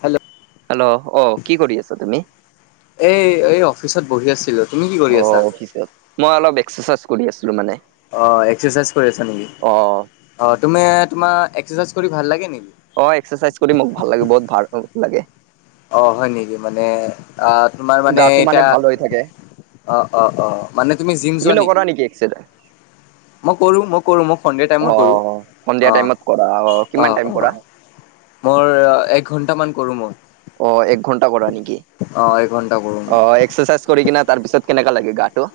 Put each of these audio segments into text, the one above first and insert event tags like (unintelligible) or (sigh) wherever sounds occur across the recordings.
Hello hello অ', কি কৰি আছা তুমি? পিছত বহি আছিলোঁ। অ', অফিচত মই অলপ এক্সাৰচাইজ কৰি আছিলোঁ মানে। অ', এক্সাৰচাইজ কৰি আছা নেকি, অ, তুমি তোমাৰ এক্সাৰচাইজ কৰি ভাল লাগে নেকি? অ', এক্সাৰচাইজ কৰি মোক ভাল লাগে, বহুত ভাল লাগে। অ', হয় নেকি মানে আ, তোমাৰ মানে গাটো এতিয়া ভাল হৈ থাকে অ', অ', অ', মানে তুমি জিম যোৱা নেকি? মই কৰোঁ, মই কৰোঁ মই সন্ধিয়া অ টাইমত কৰোঁ সন্ধিয়া টাইমত কৰা অ', কিমান অ', টাইম অ', কৰা মোৰ এক ঘন্টামান কৰোঁ মই। অ', এক ঘণ্টা কৰা নেকি? এঘন্টা কৰোঁ মই অ', এক্সাৰচাইজ কৰি কিনে তাৰ পিছত কেনেকা লাগে গাটো?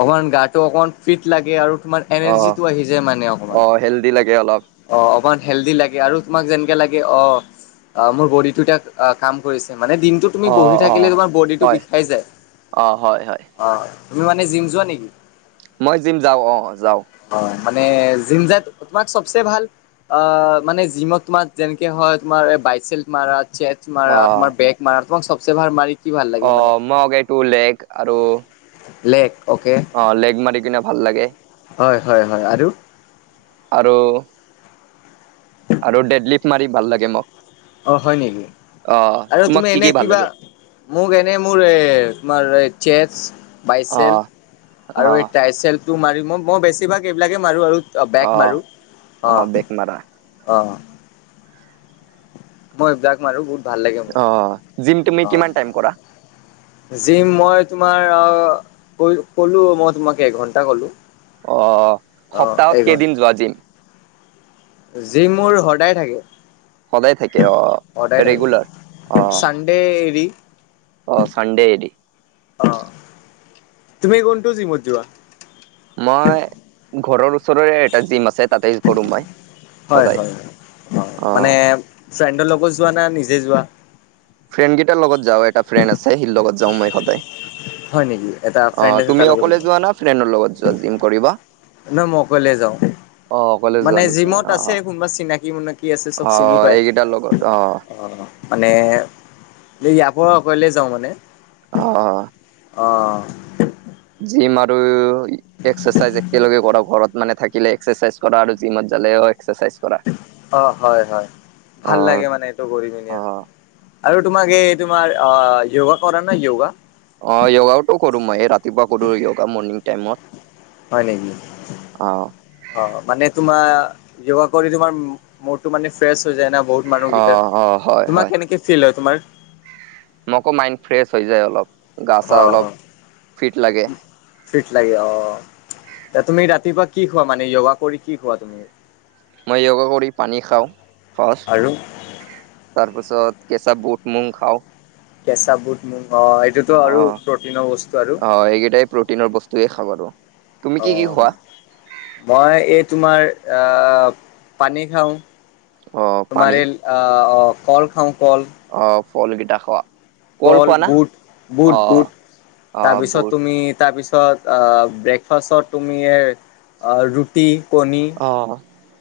অকমান গাটো অকমান ফিট লাগে আৰু তোমাৰ অ এনাৰ্জিটো আহি যায় মানে অকমান। অ হেল্ডি লাগে অলপ অ', অকমান হেল্ডি লাগে আৰু তোমাক যেনেকে লাগে অ', আ, মোৰ বডিটো অ', কাম কৰিছে মানে দিনটো তুমি অ বহি অ থাকিলে তোমাৰ বডিটো হয় বিষাই যায় অ হয় হয় অ', তুমি মানে জিম যোৱা নেকি? মই জিম যাওঁ অ', যাওঁ। অ মানে জিমজাত তোমাক চবচে ভাল অ', মানে জিমত তোমাৰ যেনেকে হয় তোমাৰ বাইচেল মাৰা চেচ অ মাৰা, তোমাৰ বেগ মাৰা, তোমাক চবচে ভাল মাৰি কি ভাল লাগে মানে? অ', মইগে টু লেগ আৰু লেক। অ', লেগ মাৰি কিনে ভাল লাগে। হয, হয়, হয়, আৰু? আৰু আৰু ডেডলিফ মাৰি ভাল লাগে মোক। অ', হয় নেকি? আহ আৰু তোমাক তুমি কি এনে কি ভাল কিবা লাগে মোক এনে মোৰ এ তোমাৰ চেছ বাইচেল আহ আৰু এই আহ ট্ৰাইচেল তো মাৰি মই মই বেছিভাগ এইবিলাকে মাৰোঁ আৰু অ', বেগ আহ মাৰো আহ অ' বেক মাৰা অ' মই এইবিলাক মাৰো বহুত ভাল লাগে। আহ জিম তুমি মোৰ কিমান টাইম কৰা অ' জিম মই তোমাৰ ক কলো মই তোমাক এঘণ্টা কলো আহ অ সপ্তাহত কেইদিন যোৱা যিম যি মোৰ সদায় থাকে। সদায় থাকে অ সদায় থাকে। ৰেগুলাৰ অ চানডে এৰি অ', (unintelligible) (unintelligible) অ', তুমি কোনটো য ইমত যোৱা? মই ঘৰৰ ওচৰৰে এটা জিম আছে। তাতে কৰো মই হয়। সদায় হয়। অ মানে ফ্ৰেণ্ডৰ লগো যোৱা না নিজে যোৱা ফ্ৰেণ্ড কেইটাৰ লগত যাওঁ এটা ফ্ৰেণ্ড আছে। হিৰ লগত যওওঁ মই সদায় হয় নেকি এটা ফ্ৰেণ্ড আহ আছে তাৰ তুমি লগত অকলে যোৱা না ফ্ৰেণ্ডৰ লগত যোৱা জিম কৰিবা। ন মকললে যাওঁ। অ অকলে মানে যোৱা নেকি জিমত অ আছে। কোনোবা চিনাকি মুনাকি আছে। চব অ চিনি পায়। এইকেইটাৰ লগত অ' মানে ইয় পৰা আকলে যাওঁ মানে অ', অ', জিম আৰু এক্সাৰচাইজ একেলগে কৰ ঘৰত মানে থাকিলে। এক্সাৰচাইজ কৰা আৰু জিমত যালে হয়। অ', হয়। হয়। অ ভাল লাগে মানে এইটো কৰি পিনে অ আৰু আৰু তোমাক এই তোমাৰ অ' য়োগা কৰা না য়োগা অ', য়োগাওটো কৰো মই এই ৰাতিপুৱা কৰো য়োগা মৰ্ণিং টাইমত হয় নেকি। অ অ' মানে তোমাৰ য়োগা কৰি তোমাৰ মুডটো মানে ফ্ৰেছ হৈ যায় না বহুত অ মানুহকেইটা অ হয় তোমাৰ হয় কেনেকে ফিল হয়। তোমাৰ মোকো মাইণ্ড ফ্ৰেছ হৈ যায়। অলপ গা চা অ' অলপ ফিট লাগে। ফিট লাগে অ'। (unintelligible) তুমি ৰাতিপুৱা কি খোৱা মানে য়োগা কৰি কি খোৱা তুমি মই য়োগা কৰি পানী খাওঁ ফাচ আৰু তাৰপিছত কেচা বুট (unintelligible) (unintelligible) কেঁচা বুট (unintelligible) এইটোতো আৰু অ', প্ৰটিনৰ বস্তু আৰু। অ' এইকেইটাই প্ৰটিনৰ বস্তুৱয়ে খাব তো তুমি কি কি অ', খোৱা? মই এই তোমাৰ পানী খাওঁ। অ পানী তুমাৰ কল খাওঁ। কল অ ফলকেইটা খোৱা কল খোৱা না বুট বুট অ বুট অ তাৰপিছত বুট তুমি তাৰপিছত (unintelligible) ব্ৰেকফাচত তুমি এ আ ৰুটি কণী অ',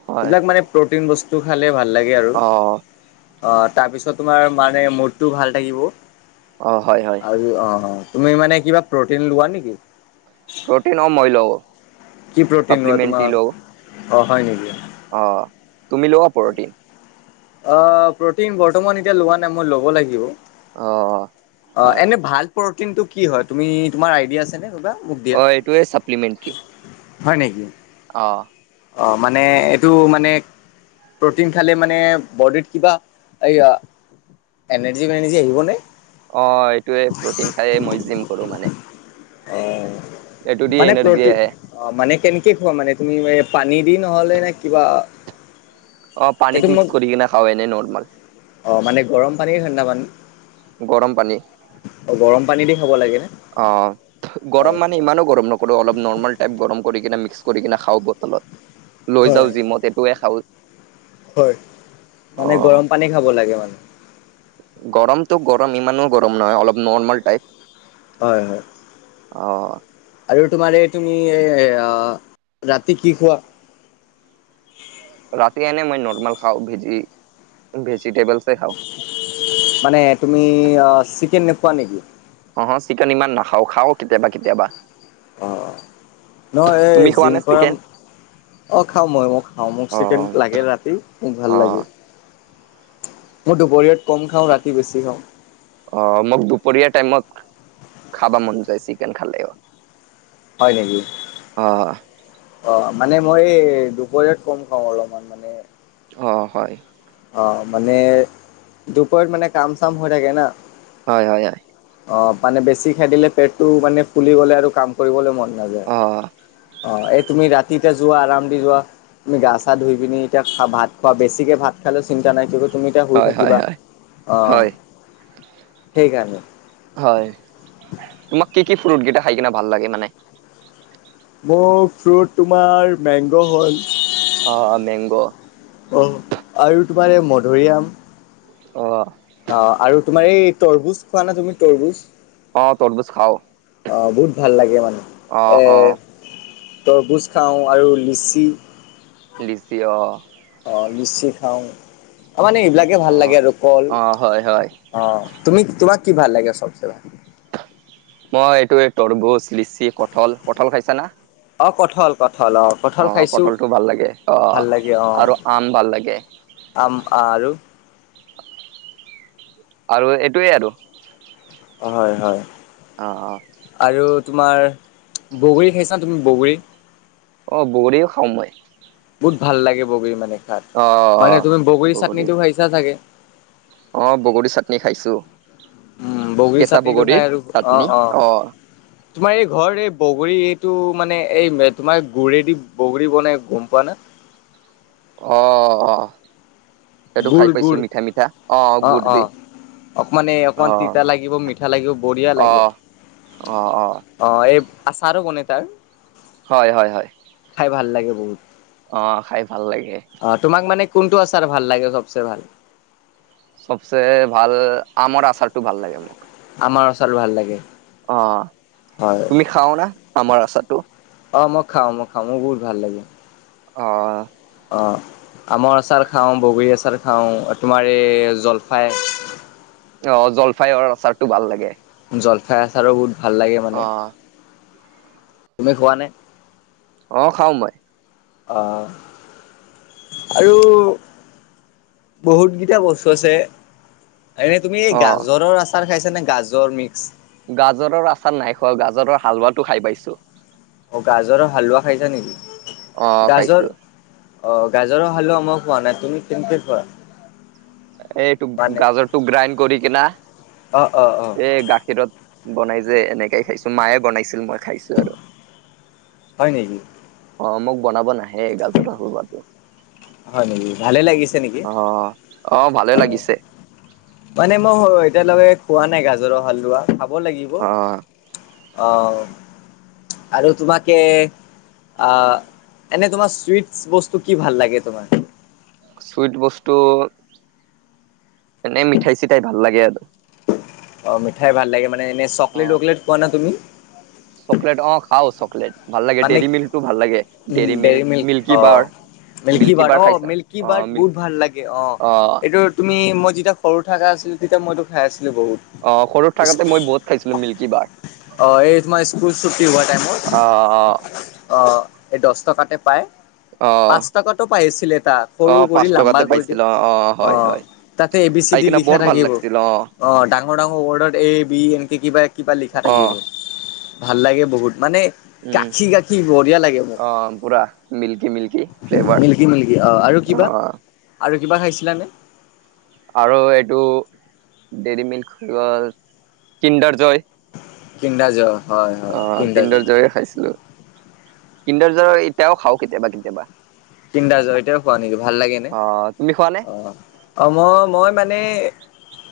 হয়, এইবিলাক মানে প্ৰটিন বস্তু খালে ভাল লাগে আৰু অ', তাৰপিছত তোমাৰ মানে মুডটো ভাল থাকিব অ', হয়, হয়, আৰু অ' অ' তুমি মানে কিবা প্ৰ'টিন লোৱা নেকি? প্ৰ'টিন অ' মই লঁও। কি প্ৰ'টিন লোৱা? তোমাৰ অ' হয় নেকি? অ', তুমি লোৱা পৰটিন অ' প্ৰ'টিন বৰ্তমান এতিয়া লোৱা নাই। মই ল'ব লাগিব। অ', অ' হয়। কিন্তু কি হয় তুমি তোমাৰ আইডিয়া আছে নে কিবা? মোক দিয়া। অ' এইটোৱে চাপ্লিমেণ্টি। হয় নিকি? অ। অ, মানে এইটো মানে প্ৰ'টিন খালে মানে বডিত কিবা এই এনেৰ্জি-বেনেৰ্জি আহিব নে? অ, ভএইটোৱে প্ৰ'টিন খাইয়ে মই জিম কৰো মানে। অ এইটো দি মানে এনাৰ্জি আহে। প্ৰ'টিন অ মানে কেনেকে খোৱা মানে তুমি মানে? পানী দি নহ'লে নে কিবা? অ এইটো পানীত মোক মিক্স কৰি কিনে খাও এনে নৰ্মেল। অ মানে গৰম পানী নে ঠাণ্ডাপানী? গৰম পানী। পানী দি খাব লাগে নে অ হয় গৰম মানে হয় ইমানো গৰম নকৰো অলপ নৰ্মেল টাইপ গৰম কৰি কিনে মি ক্স কৰি কিনে খাও বটলত লৈ হয় যাও জিমত এইটোয়ে খাও। হয়। মানে অ'। গৰম পানী খাব লাগে মানে? গৰমটো গৰম ইমানো গৰম নহয় অলপ নৰ্মেল টাইপ। হয় হয়। অ। আৰু তোমাৰ এই তুমি এ আ ৰাতি কি খোৱা? ৰাতি এনে মই নৰ্মেল খাওঁ ভেজি ভেজিটেবলচ মানে তুমি আহ চিকেন নোখোৱা নিকি? অ চিকেন ইমান নাখাও, খাও কেতিয়াবা কেতিয়াবা। অ, নহয় এই তুমি খোৱা জিম নে কৰা চিকেন মা অ খাও মই মইও খাও মোক অ চিকেন লাগে ৰাতি মোক ভাত অ লাগে। মই দুপৰীয়াত কম খাও ৰাতি বেছি খাও। অ মোক দুপৰীয়া টাইমত খাবা মন চিকেন খালেও হয় নেকি? অ মানে মই এই দুপৰীয়াত কম খাওঁ অলমান মানে। অ হয়। অ মানে দুপৰীয়াত মানে কাম চাম হৈ থাকে না। হয় হয় হয়। অ মানে বেছি খাই দিলে পেটটো মানে ফুলি গ'লে আৰু কাম কৰিবলে মন নাযায়। অহ। অ এই তুমি ৰাতি এতিয়া যোৱা আৰাম দি যোৱা তুমি গা চা ধুই পিনি এতিয়া খা ভাত খোৱা বেছিকে ভাত খালেও চিন্তা নাই কিয়ুকি তুমি এতিয়া শুই হয় হয় থাকিবা হয় অ, হয় সেইকাৰণে। হয় তোমাক কি কি ফ্ৰুট কিটা খাই কিনে ভাল লাগে মানে? মোৰ ফ্ৰুট তোমাৰ মেংগ হ'ল। অ মেংগ। অ আৰু তোমাৰ এই মধুৰিআম অ অ আৰু তোমাৰ এই তৰমুজ খোৱা না তুমি তৰবমুজ? অ তৰবুজ খাওঁ অহ বহুত ভাল লাগে মানে অ এ অ তৰমুজ খাওঁ আৰু লিচি লিচি অ। লিচি অ মানে এইবিলাকেই ভাল অ লাগে আৰু কল অ হয় হয় অ তুমি তোমাক কি ভাল লাগে চবচে ভাল? মই এইটোয়ে তৰমুজ, লিচি, কঠল। কঠল খাইছা না? অ কঠল কঠল অ কঠল খাইছো কঠলটো ভাল লাগে অ ভাল লাগে অ। আৰু আম ভাল লাগে আম আৰু আৰু এইটোৱে আৰু। হয়। হয়। অ', অ' আৰু তোমাৰ বগৰী খাইছা তুমি বগৰী অ', বগৰীও খাওঁ মই বহুত ভাল লাগে বগৰী মানে খাত অ মানে তুমি অ বগৰীৰ বগৰী চাটনিটো খাইিছা চাগে। অ', বগৰী চাটনি খাইছো। উম বগৰীৰ কেঁচা চাটনিটো খাই বগৰীৰ আৰু অ' চাটনি অ' তোমাৰ এই ঘৰ এই বগৰী এইটো মানে এই তোমাৰ গুৰেদি বগৰী বনাই গোম পোৱা না আহ', আহ' সেইটো গুৰ খাই পাইছো গুৰ মিঠা মিঠা অ' গুট দি। অকমান এই অ অকমান তিতা লাগিব মিঠা লাগিব বঢ়িয়া অ লাগে। অ অ অ', এই আচাৰো কনে তাৰ। হয়। হয়। হয়। খাই ভাল লাগে বহুত অ', খাই ভাল লাগে। অ', তোমাক মানে কোনটো আছাৰ ভাল লাগে সবচে ভাল। সবচে ভাল আৰ আচাৰটো ভাল লাগে মোক। আমাৰ ওচৰ ভাল লাগে। অ', হয়। তুমি খাও ন আমাৰ আচাটো? অ', মই খাওঁ মই খাওঁ মোৰ বহুত ভাল লাগে। অ', অ', আমৰ আচাৰ খাওঁ। বগৰী আচাৰ খাওঁ। তোমাৰ এই জলফাই অ', জলফাইৰ আচাৰতটো ভাল লাগে। জলফাই আচাৰো বহুত ভাল লাগে মানে। অ তুমি খোৱা নে? অহ', খাওঁ মই। অহ', আৰু বহুতকেইটা বস্তু আছে। এনে তুমি এই অ গাজৰৰ আচাৰ খাইছ নে গাজৰ মিক্স। গাজৰৰ আচাৰ নাই খোৱা গাজৰৰ হালোৱাটো খাই পাইছো। অ', গাজৰৰ হালোৱা খাইছা নেকি? অ গাজৰ খাইছো অ' গাজৰৰ হালুৱা মো খোৱা নাই তুমি কেনেকে খোৱা? এইটো মানে গাজৰটো গ্ৰাইণ্ড কৰি কিনা অ', অ', অ', এই গাখীৰত। বনাই যে এনেকে খাইছো মায়ে বনাইছিল মই। খাইছো আৰু। হয় নেকি? অ', মোক বনাব নাহে গাজৰো হালুৱাটো। হয় নেকি ভালে লাগিছে নেকি? অ অ', ভালে হয়। লাগিছে। মানে মই এতিয়ালকে খোৱা নাই। গাজৰৰ হালোৱা খাব লাগিব। অ অ', আৰু তোমাকে। আহ এনে তোমাৰ চুইটছ বস্তু কি ভাল লাগে তোমাৰ? চুইট বস্তু এনেই মিঠাই-চিঠাই ভাল লাগে আৰু অ', মিঠাই ভাল লাগে মানে এনে অ চকলেট-টকলেট খোৱা না তুমি? চকলেট অ' খাও চকলেট। ভাল লাগে মানে দেৰি মিল্কটো ভাল লাগে উম দেৰি মিল্ ডেইৰী মিল্ক অ মিল্কী বাৰ। মিল্কী বাৰ্ড বাৰ অ' খাইছা মিল্কী অ বাৰ্ড মিল্ক বহুত ভাল লাগে অ' অ এইটো তুমি মই যেতিয়া সৰু থাককা আছিলো। তেতিয়া মইতো খাই আছিলো বহুত। আহ সৰুত থাকোতে মই বহুত খাইছিলো মিল্কী বাৰ অ', হয় এই স্কুল ছুটি হোৱা টাইম (unintelligible) আহ অ। এই দহ টকাতে পায়। আহ আহ পাঁচ টকাটো পাইছিলে এটা অ সৰু কৰি পাঁচ লাম্বা টকাতে কৰি দি পাইছিলো অ হয় অ' হয় তাতে এ বি চি খাই ডি‌ কিনে লিখা বৰ থাকে ভাল এইবোৰ লাগছিল অ' ডাঙ ডাঙৰ ডাঙৰ ৱৰ্ডত এ বি এনকে কিবা কিবা লিখা অ থাকিব, ভাল লাগে বহুত। মানে উম কাখী কাখী বঢ়িয়া লাগে মোক, অ পুৰা milky milky flavour milky milky. অ' আৰু কিবা, আৰু কিবা খাইছিলানে? আৰু এইটো দেৰি মিল্ক (unintelligible) কিণ্ডাৰ জয়। কিণদা যো। অ' কিণ্ডাৰ জয় খাইছিলো, কিণ্ডাৰ জয় এতিয়াও খাওঁ কেতিয়াবা কেতিয়াবা। তিনদা জয় ইটাও খোৱা নেকি ভাল লাগে নে? অ তুমি খোৱা নে অ', অ', মই মই মানে,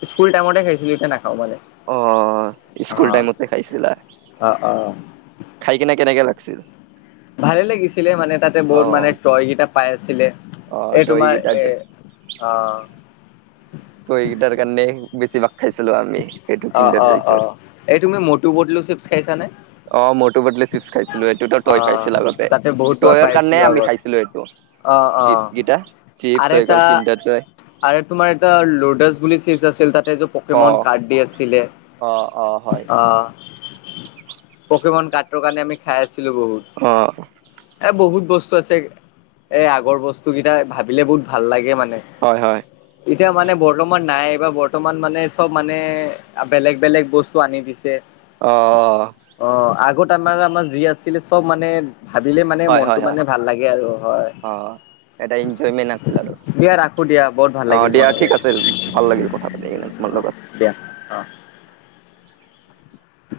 স্কুল টাইমতে খেছিলো এতিয়া না খাওঁ মানে। অ স্কুল অ' টাইমতে খাইছিলা, অ' অ'। খাই কিনে কেনেকা লাগছিল? ভালে লাগিছিলে মানে তাতে অ বহুত মানে টয় কেইটা পাই আছিলে। অ এই তই তোমাৰ এ গিটাৰটো অ'। টয় কেইটাৰ কাৰণে বেছিভাগ খাইছিলোঁ আমি সেইটো অ' কিণ্ডাৰ অ' জয়টো। অ' এই তুমি মটু পটলু চিপছ খাইছানে? অ' মটো পটলো চিপ্ছ খাইছ (unintelligible) এইটোতো টয় অ' পাইছিল আগতে, তাতে বহুত টয় পাই টয়ৰ কাৰণে আছিলো আমি আগত খাইছিলোঁ এইটো। অ' অ' চিপছ কেইটা, চিপছ আৰু হয় এটা গ'ল কিণ্ডাৰ জয়। আৰু তোমাৰ এটা ল'ডাছ বুলি চিপছ আছ (unintelligible) তাতে যে অ পকেমন কাৰ্ড দি আছিলে, অ অ হয় অ'। পকেমন কাৰ্ডটোৰ কাৰণে আমি খাই আছিলোঁ বহুত, অ এ বহুত বস্তু আছে, এ আগৰ বস্তু কেইটা ভাবিলে বহুত ভাল লাগে মানে হয় হয়। এতিয়া মানে বৰ্তমান নাই বৰ্তমান মানে চব মানে বেলেগ বেলেগ বস্তু আনি দিছে। অ', অ'। আমাৰ আমাৰ যি আছিলে চব মানে ভাবিলে মানে হয় হয় মনটো হয় মানে ভাল লাগে আৰু হয়। অ এটা এনজয়মেণ্ট আছিল আৰু। দিয়া ৰাখো দিয়া বহুত ভাল অ' লাগিল দিয়া তোমাৰ লগত ঠিক আছে ভাল লাগিল কথা পাতি কিনে তোমাৰ অ লগত। দিয়া অ'। (inaudible)